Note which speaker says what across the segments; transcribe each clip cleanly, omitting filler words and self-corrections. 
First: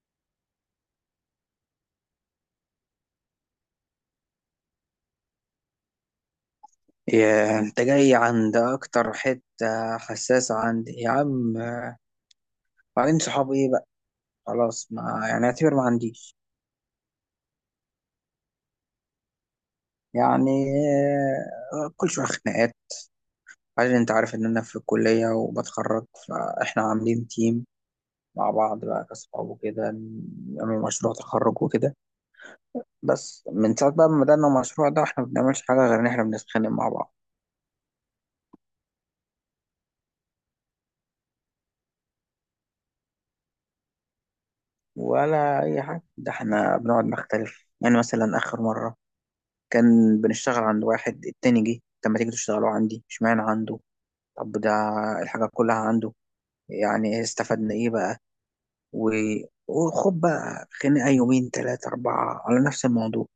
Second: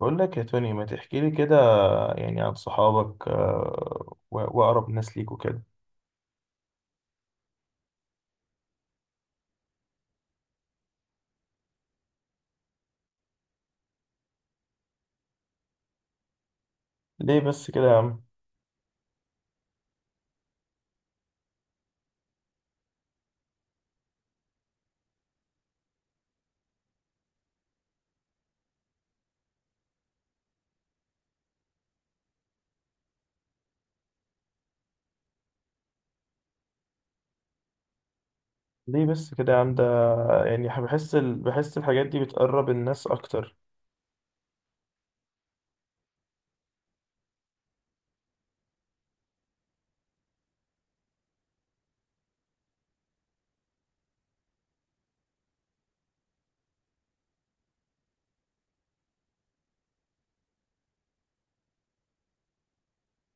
Speaker 1: بقول لك يا توني، ما تحكي لي كده يعني عن صحابك، وأقرب ناس ليك وكده.
Speaker 2: يا انت جاي عند اكتر حتة حساسة عندي يا عم. بعدين، صحابي ايه بقى؟ خلاص، ما يعني اعتبر ما عنديش.
Speaker 1: ليه بس كده يا عم؟
Speaker 2: يعني، كل شوية خناقات. بعدين انت عارف ان انا في الكلية وبتخرج، فاحنا عاملين تيم مع بعض بقى كصحاب وكده، نعمل مشروع تخرج وكده. بس من ساعة بقى ما بدأنا المشروع ده، احنا ما بنعملش حاجة غير ان احنا بنتخانق مع بعض
Speaker 1: ليه بس كده يا عم ده؟ يعني بحس بحس الحاجات دي بتقرب الناس أكتر.
Speaker 2: ولا اي حاجة. ده احنا بنقعد نختلف، يعني مثلا اخر مرة كان بنشتغل عند واحد، التاني جه، طب ما تيجي تشتغلوا عندي؟ اشمعنى عنده؟ طب ده الحاجة كلها عنده، يعني استفدنا ايه بقى؟ و... وخد بقى خناقة يومين 3 4 على نفس الموضوع.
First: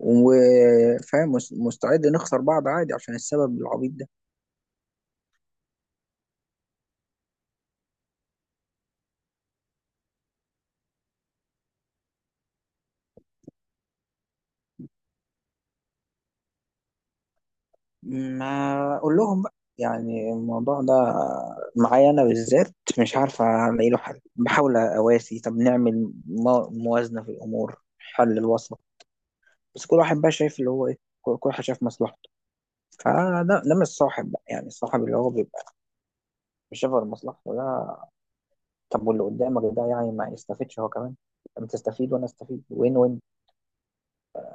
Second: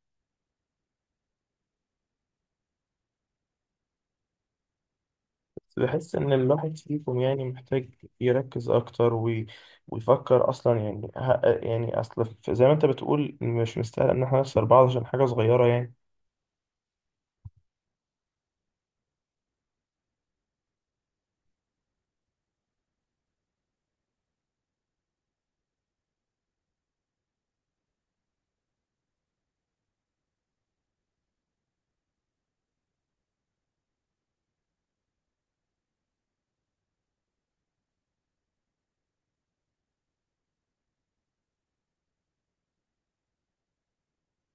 Speaker 2: وفاهم، مستعد نخسر بعض عادي عشان السبب العبيط ده.
Speaker 1: بس بحس إن الواحد فيكم يعني محتاج يركز أكتر، ويفكر أصلا. يعني يعني زي ما أنت بتقول، مش مستاهل إن إحنا نخسر بعض عشان حاجة صغيرة يعني.
Speaker 2: ما أقول لهم بقى، يعني الموضوع ده معايا أنا بالذات، مش عارف ألاقي له حل، بحاول أواسي، طب نعمل موازنة في الأمور، حل الوسط. بس كل واحد بقى شايف اللي هو ايه، كل واحد شايف مصلحته. فده مش صاحب بقى، يعني الصاحب اللي هو بيبقى مش شايف غير مصلحته ده. طب واللي قدامك ده، يعني ما يستفيدش هو كمان؟ انت تستفيد وانا استفيد، وين وين.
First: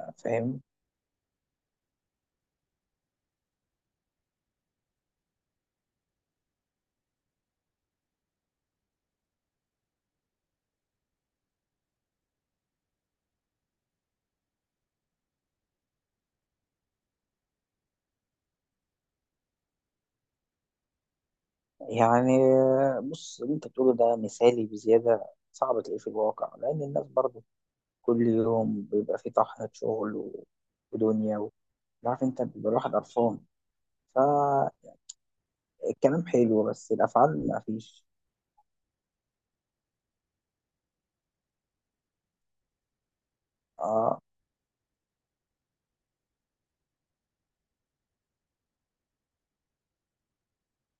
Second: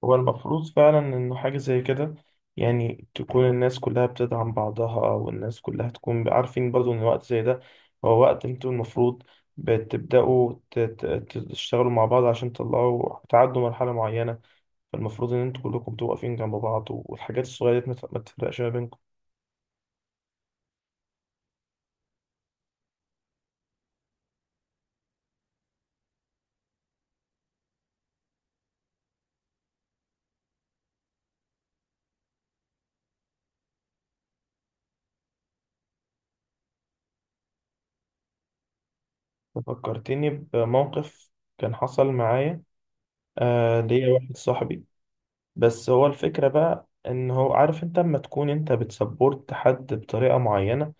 Speaker 1: هو
Speaker 2: فاهم؟
Speaker 1: المفروض فعلا إنه حاجة زي كده، يعني تكون الناس كلها بتدعم بعضها، والناس كلها تكون عارفين برضو إن وقت زي ده هو وقت انتوا المفروض بتبدأوا تشتغلوا مع بعض عشان تطلعوا تعدوا مرحلة معينة. فالمفروض إن انتوا كلكم بتبقوا واقفين جنب بعض، والحاجات الصغيرة دي ما تفرقش ما بينكم.
Speaker 2: يعني بص، اللي انت بتقوله ده مثالي بزياده، صعب تلاقيه في الواقع، لان الناس برضه كل يوم بيبقى في طحنه شغل ودنيا عارف انت، بيبقى الواحد قرفان. فالكلام حلو بس الافعال ما فيش.
Speaker 1: فكرتني بموقف كان حصل معايا. آه، ليا
Speaker 2: اه.
Speaker 1: واحد صاحبي. بس هو الفكرة بقى إن هو عارف، انت لما تكون انت بتسبورت حد بطريقة معينة،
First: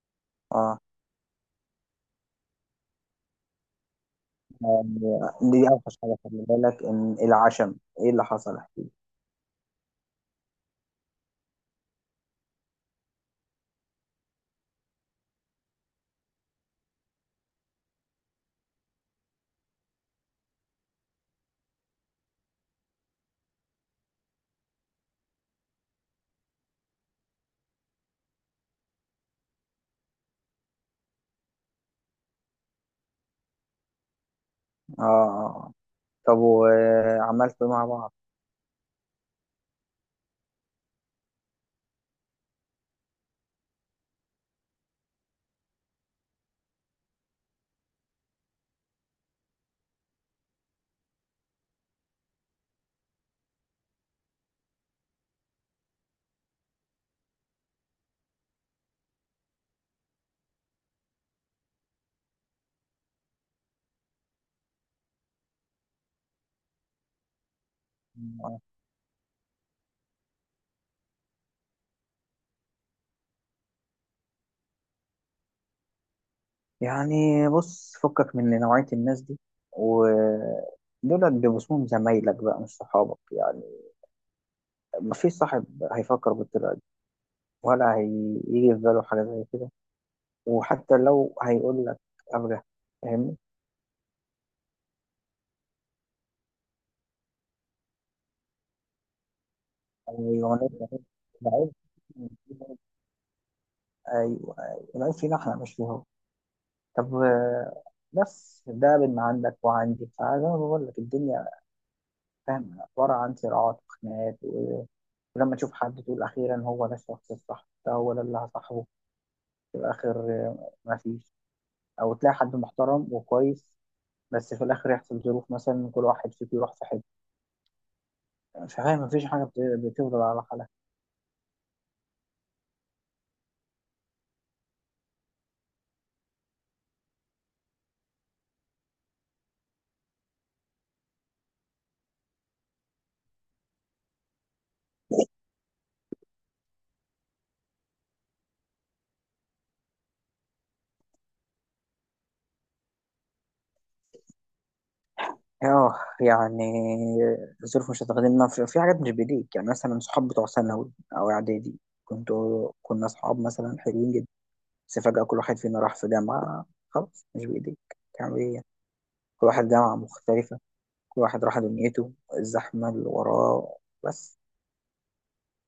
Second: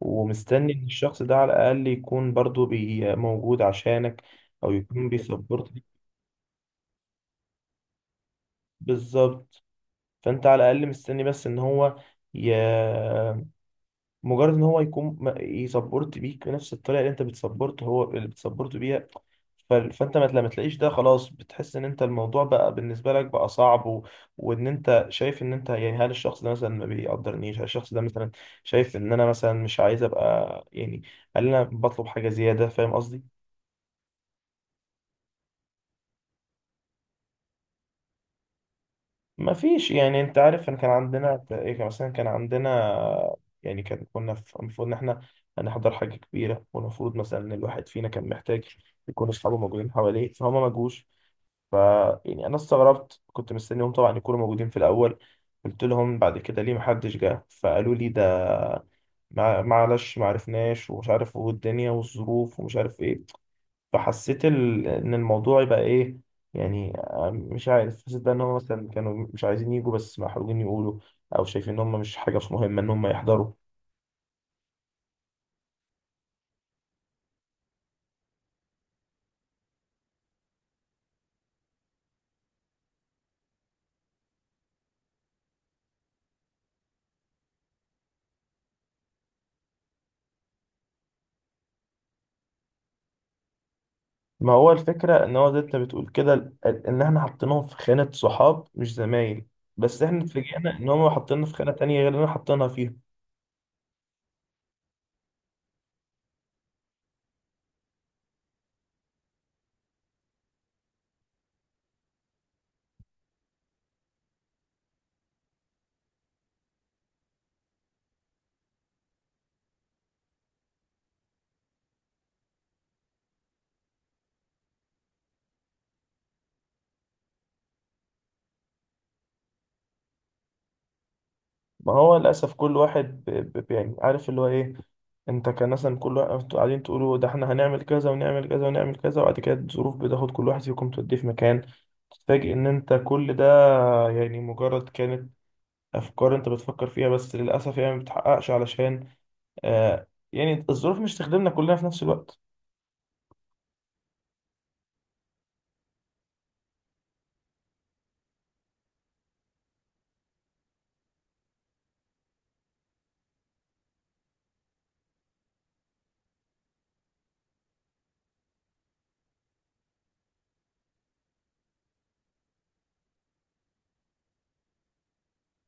Speaker 1: ومستني
Speaker 2: اه.
Speaker 1: ان الشخص ده على الاقل يكون برضو بي موجود عشانك، او
Speaker 2: يعني
Speaker 1: يكون
Speaker 2: دي
Speaker 1: بيسبورت ليك.
Speaker 2: اوحش حاجه، خلي بالك ان العشم. ايه اللي حصل؟ احكي لي.
Speaker 1: بالظبط. فانت على الاقل مستني بس ان هو ي... مجرد ان هو يكون يسبورت بيك بنفس الطريقه اللي انت بتسبورت هو اللي بتسبورت بيها. فانت ما لما تلاقيش ده، خلاص بتحس ان انت الموضوع بقى بالنسبه لك بقى صعب، وان انت شايف ان انت يعني. هل الشخص ده مثلا ما بيقدرنيش؟ هل الشخص ده مثلا شايف ان انا مثلا مش عايز ابقى يعني؟ هل انا بطلب حاجه زياده؟ فاهم قصدي؟
Speaker 2: اه. آه. طب وعملت مع بعض؟
Speaker 1: ما فيش يعني. انت عارف ان كان عندنا ايه؟ كان مثلا كان عندنا، يعني كان المفروض ان احنا هنحضر حاجة كبيرة، والمفروض مثلا ان الواحد فينا كان محتاج يكون اصحابه موجودين حواليه، فهما ما جوش. ف يعني انا استغربت، كنت مستنيهم طبعا يكونوا موجودين في الاول. قلت لهم بعد كده ليه محدش جه، فقالوا لي ده معلش ما عرفناش، ومش عارف، والدنيا والظروف ومش عارف ايه. فحسيت ان الموضوع يبقى ايه يعني. آه، مش عارف، حسيت بقى ان هم
Speaker 2: آه.
Speaker 1: مثلا كانوا مش عايزين يجوا بس محروجين يقولوا، او شايفين ان هم مش حاجه، مش مهمه ان هم يحضروا.
Speaker 2: يعني بص، فكك من نوعيه الناس دي. ودول بيبقوا اسمهم زمايلك بقى، مش صحابك يعني. مفيش صاحب هيفكر بالطريقه دي، ولا هيجي في باله حاجه زي كده. وحتى لو هيقول لك، ابجح. فاهمني؟
Speaker 1: ما هو الفكره ان هو زي انت بتقول كده، ان احنا حاطينهم في خانه صحاب مش زمايل، بس احنا
Speaker 2: ايوه،
Speaker 1: اتفاجئنا ان هم حاطيننا في
Speaker 2: أنا-
Speaker 1: خانه تانية غير اللي احنا حاطينها فيها.
Speaker 2: ايوه، أيوة. العيب فينا احنا مش فيه هو. طب، بس ده بين ما عندك وعندي. فزي ما بقول لك، الدنيا فاهم عبارة عن صراعات وخناقات، ولما تشوف حد تقول أخيرا هو ده الشخص الصح، ده هو ده اللي هصاحبه، في الآخر مفيش. أو تلاقي حد محترم وكويس، بس في الآخر يحصل ظروف، مثلا كل واحد فيك يروح في حتة، فاهم؟ مفيش حاجة بتفضل على حالها.
Speaker 1: ما هو للأسف كل واحد يعني عارف اللي هو إيه. أنت كان مثلا كل واحد أنتوا قاعدين تقولوا، ده إحنا هنعمل كذا ونعمل كذا ونعمل كذا، وبعد كده الظروف بتاخد كل واحد فيكم توديه في مكان. تتفاجئ إن أنت كل ده يعني مجرد كانت أفكار أنت بتفكر فيها، بس للأسف يعني ما بتحققش علشان آه، يعني الظروف مش تخدمنا كلنا في نفس الوقت.
Speaker 2: اه، يعني الظروف مش هتخدمنا في حاجات مش بإيديك، يعني مثلا صحاب بتوع ثانوي أو إعدادي، كنا أصحاب مثلا حلوين جدا، بس فجأة كل واحد فينا راح في جامعة، خلاص مش بإيديك. تعمل إيه يعني؟ كل واحد جامعة مختلفة، كل واحد راح دنيته، الزحمة اللي وراه. بس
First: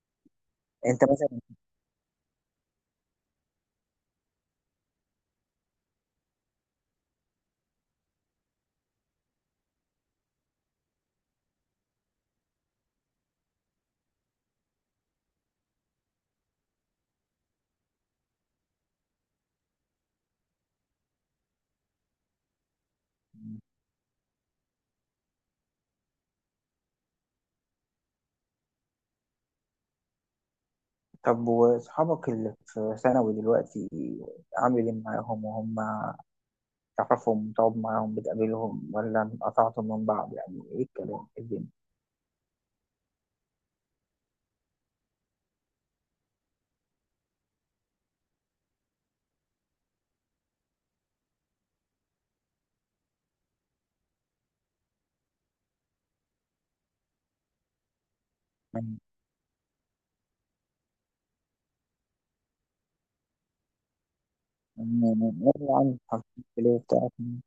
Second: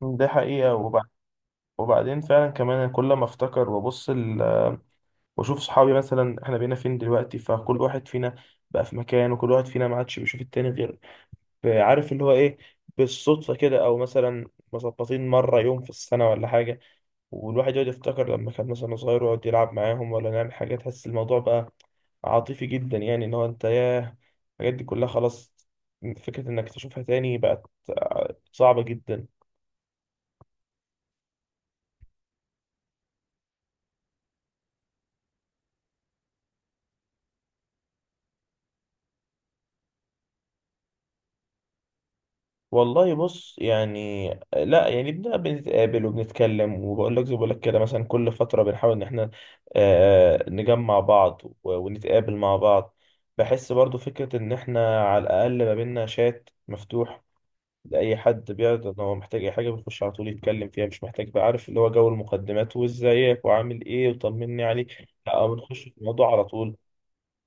Speaker 1: ده حقيقة. وبعد،
Speaker 2: أنت مثلا،
Speaker 1: وبعدين فعلا كمان، أنا كل ما افتكر وابص واشوف صحابي مثلا احنا بقينا فين دلوقتي، فكل واحد فينا بقى في مكان، وكل واحد فينا ما عادش بيشوف التاني غير، عارف اللي هو ايه، بالصدفة كده، او مثلا مظبطين مرة يوم في السنة ولا حاجة. والواحد يقعد يفتكر لما كان مثلا صغير ويقعد يلعب معاهم ولا نعمل حاجة، تحس الموضوع بقى عاطفي جدا. يعني ان هو انت ياه، الحاجات دي كلها خلاص فكرة انك تشوفها تاني بقت صعبة جدا.
Speaker 2: طب وأصحابك اللي في ثانوي دلوقتي، عامل إيه معاهم؟ وهم تعرفهم، تقعد معاهم، بتقابلهم، ولا انقطعتم من بعض؟ يعني إيه الكلام، إيه الدنيا؟
Speaker 1: والله بص يعني آه، لا يعني بنبقى بنتقابل وبنتكلم، وبقول لك زي بقول لك كده، مثلا كل فترة بنحاول ان احنا آه، نجمع بعض ونتقابل مع بعض. بحس برضو فكرة ان احنا على الاقل ما بينا شات مفتوح، لأي حد بيعرض ان
Speaker 2: من-
Speaker 1: هو محتاج اي حاجة بيخش على طول يتكلم فيها، مش محتاج بقى عارف اللي هو جو المقدمات وازيك وعامل ايه وطمني عليك، لا، بنخش في
Speaker 2: يعني
Speaker 1: الموضوع على
Speaker 2: عارفين
Speaker 1: طول.
Speaker 2: الكلية بتاعتهم.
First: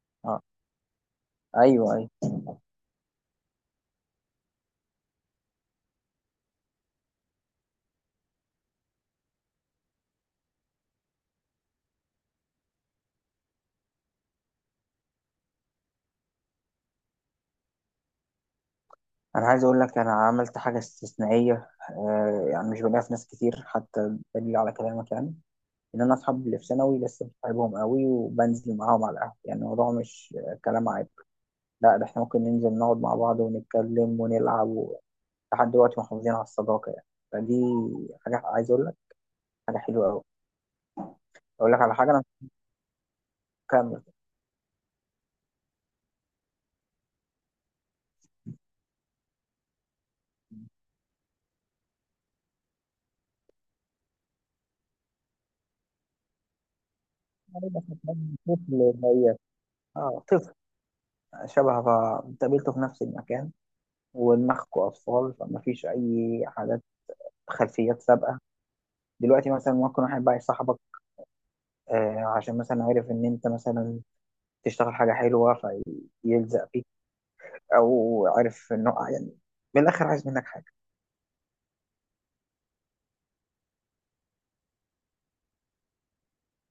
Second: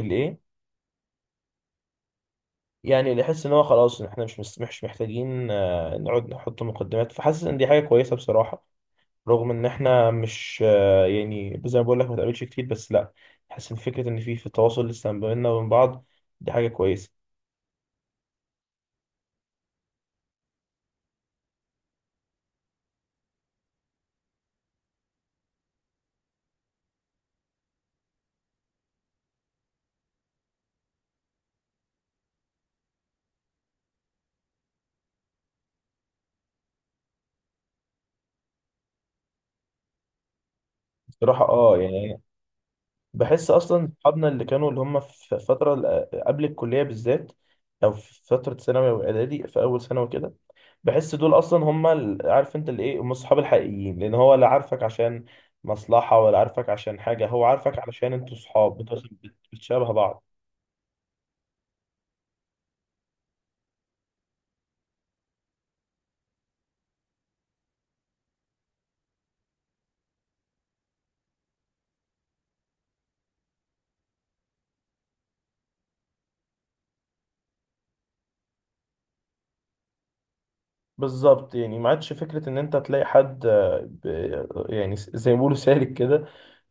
Speaker 1: الايه؟
Speaker 2: آه. أيوه، أيوه.
Speaker 1: يعني نحس ان هو خلاص إن احنا مش محتاجين آه، نقعد نحط مقدمات، فحاسس ان دي حاجه كويسه بصراحه. رغم ان احنا مش آه، يعني زي ما بقول لك ما تقابلش كتير، بس لا، حاسس ان فكره ان في تواصل لسه ما بيننا وبين بعض، دي حاجه كويسه.
Speaker 2: انا عايز اقول لك، انا عملت حاجه استثنائيه، يعني مش بلاقيها في ناس كتير، حتى دليل على كلامك. يعني ان انا اصحاب اللي في ثانوي لسه بحبهم قوي، وبنزل معاهم على القهوه. يعني الموضوع مش كلام عيب، لا، ده احنا ممكن ننزل نقعد مع بعض ونتكلم ونلعب لحد دلوقتي محافظين على الصداقه يعني. فدي حاجه عايز اقول لك، حاجه حلوه قوي.
Speaker 1: بصراحه
Speaker 2: اقول
Speaker 1: اه
Speaker 2: لك على حاجه،
Speaker 1: يعني
Speaker 2: انا
Speaker 1: بحس اصلا
Speaker 2: مكمل.
Speaker 1: صحابنا اللي كانوا اللي هم في فتره قبل الكليه بالذات، او في فتره ثانوي واعدادي في اول سنه وكده، بحس دول اصلا هم عارف انت اللي ايه، هم الصحاب الحقيقيين، لان هو لا عارفك عشان مصلحة، ولا عارفك عشان حاجة، هو عارفك علشان انتوا
Speaker 2: طفل زيك.
Speaker 1: بتشابه
Speaker 2: اه،
Speaker 1: بعض.
Speaker 2: طفل شبه، قابلته في نفس المكان، ودماغكم اطفال، فما فيش اي حاجات خلفيات سابقه. دلوقتي مثلا ممكن واحد بقى يصاحبك، عشان مثلا عارف ان انت مثلا تشتغل حاجه حلوه فيلزق فيك، او عارف انه يعني، من الاخر، عايز منك حاجه.
Speaker 1: بالظبط. يعني ما عادش فكرة إن أنت تلاقي حد آه، يعني زي ما بيقولوا سالك كده.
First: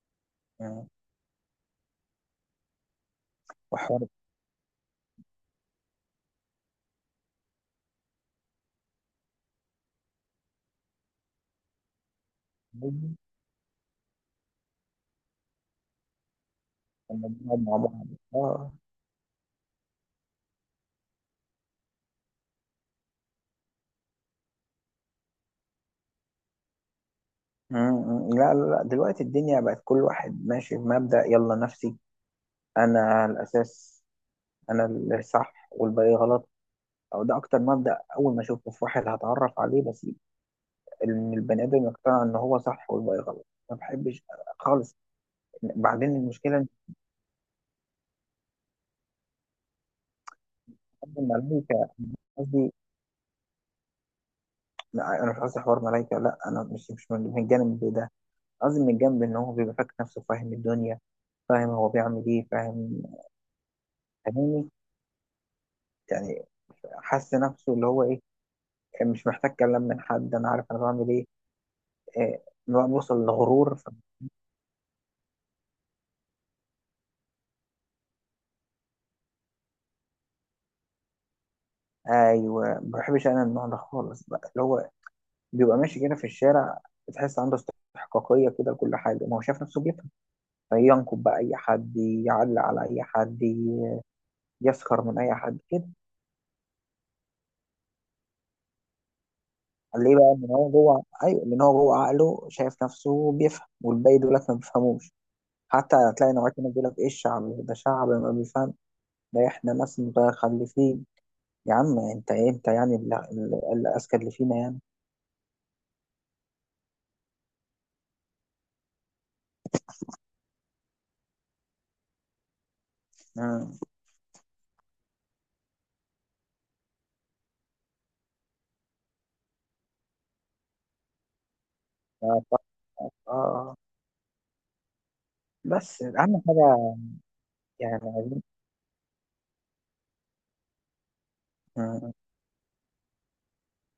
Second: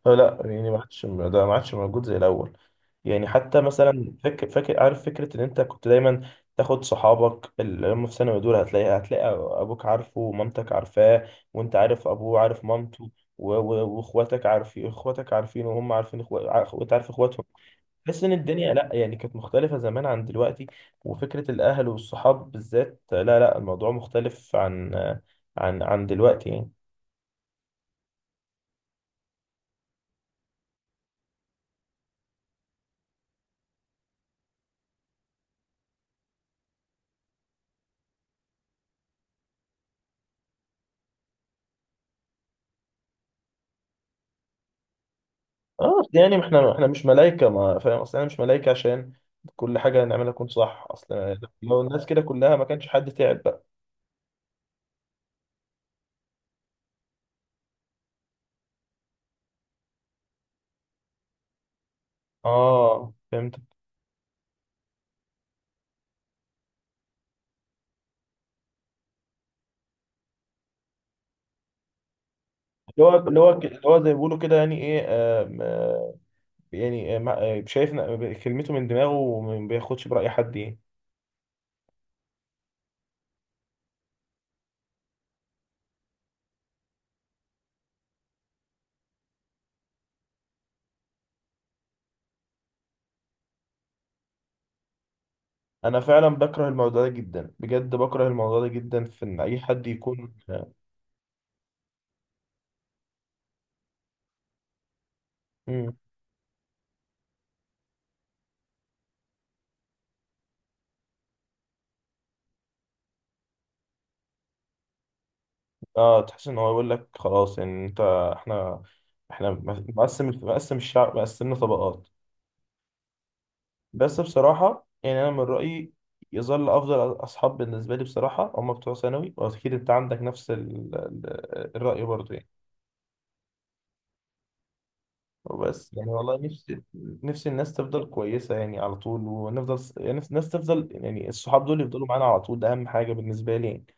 Speaker 1: فلا يعني ما
Speaker 2: آه،
Speaker 1: عادش ده، ما عادش موجود زي الأول. يعني حتى
Speaker 2: وحوار
Speaker 1: مثلا فاكر، عارف فكرة إن أنت كنت دايما تاخد صحابك اللي هم في ثانوي دول، هتلاقي أبوك عارفه ومامتك عارفاه، وأنت عارف أبوه عارف مامته،
Speaker 2: التعليم،
Speaker 1: وإخواتك عارفين، إخواتك وهم عارفين إخواتك، وأنت عارف
Speaker 2: لما
Speaker 1: إخواتهم.
Speaker 2: بنقعد مع بعض.
Speaker 1: تحس ان الدنيا
Speaker 2: اه.
Speaker 1: لا يعني كانت مختلفة زمان عن دلوقتي، وفكرة الاهل والصحاب بالذات، لا لا، الموضوع مختلف عن عن دلوقتي يعني.
Speaker 2: م- م. لا، لا، لا. دلوقتي الدنيا بقت كل واحد ماشي بمبدأ يلا نفسي، انا الاساس، انا اللي صح والباقي غلط. او ده اكتر مبدأ اول ما اشوفه في واحد هتعرف عليه، بس ان البني ادم يقتنع ان هو صح والباقي غلط، ما بحبش خالص.
Speaker 1: اه أصل
Speaker 2: بعدين
Speaker 1: يعني
Speaker 2: المشكله مش،
Speaker 1: احنا مش ملايكة، ما فاهم اصل انا مش ملايكة عشان كل حاجة نعملها تكون صح.
Speaker 2: قصدي
Speaker 1: اصل لو
Speaker 2: الملايكه،
Speaker 1: الناس كده كلها ما
Speaker 2: قصدي
Speaker 1: كانش حد تعب بقى.
Speaker 2: لا، انا مش قصدي حوار ملايكه، لا انا مش من الجانب ده. قصدي من الجانب ان هو بيبقى فاكر نفسه فاهم الدنيا، فاهم هو بيعمل ايه، فاهم،
Speaker 1: اه فهمت.
Speaker 2: فاهمني؟ يعني حس نفسه اللي هو ايه مش محتاج كلام من حد، انا عارف انا بعمل ايه، آه، بقى بوصل لغرور.
Speaker 1: اللي هو زي ما بيقولوا كده يعني ايه، آم، آه، يعني آه، شايف كلمته من دماغه وما بياخدش برأي حد يعني.
Speaker 2: ايوه، ما بحبش انا النوع ده خالص، بقى اللي هو بيبقى ماشي كده في الشارع، بتحس عنده استحقاقيه كده لكل حاجه، ما هو شايف نفسه بيفهم، فينكب بقى اي حد، يعلق على اي حد، يسخر من اي حد كده.
Speaker 1: انا فعلا بكره الموضوع ده جدا، بجد بكره الموضوع ده جدا، في ان اي حد
Speaker 2: ليه
Speaker 1: يكون
Speaker 2: بقى؟ ان هو جوه، ايوه لان هو جوه عقله شايف نفسه بيفهم والباقي دول لك ما بيفهموش.
Speaker 1: مم.
Speaker 2: حتى هتلاقي نوعية هنا بيقول لك ايه، الشعب ده شعب ما بيفهم، ده احنا ناس متخلفين. يا عم، انت ايه؟ انت يعني الاذكى اللي فينا يعني؟
Speaker 1: اه تحس ان هو يقول لك خلاص يعني انت، احنا احنا مقسم الشعب، مقسمنا طبقات.
Speaker 2: آه.
Speaker 1: بس بصراحه يعني انا من رايي يظل افضل اصحاب بالنسبه لي بصراحه هم بتوع ثانوي، واكيد انت عندك نفس الراي برضه يعني.
Speaker 2: ف- آه.
Speaker 1: وبس
Speaker 2: بس
Speaker 1: يعني والله،
Speaker 2: اهم حاجه،
Speaker 1: نفسي الناس
Speaker 2: يعني
Speaker 1: تفضل
Speaker 2: عايزين
Speaker 1: كويسه يعني على طول، ونفضل يعني الناس تفضل يعني الصحاب دول يفضلوا
Speaker 2: آه.
Speaker 1: معانا على طول، ده اهم حاجه بالنسبه لي يعني.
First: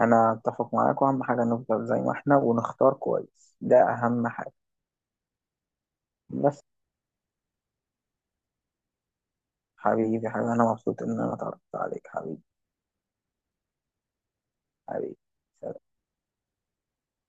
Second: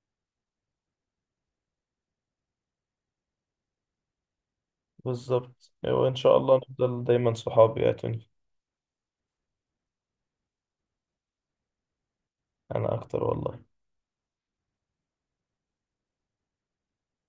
Speaker 2: انا اتفق معاك، واهم حاجه نفضل زي ما احنا ونختار كويس، ده اهم حاجه.
Speaker 1: بالظبط، وإن شاء الله
Speaker 2: بس
Speaker 1: نفضل دايما صحاب يا توني.
Speaker 2: حبيبي، حبيبي، انا مبسوط ان انا اتعرفت عليك، حبيبي،
Speaker 1: أنا أكتر والله.
Speaker 2: حبيبي.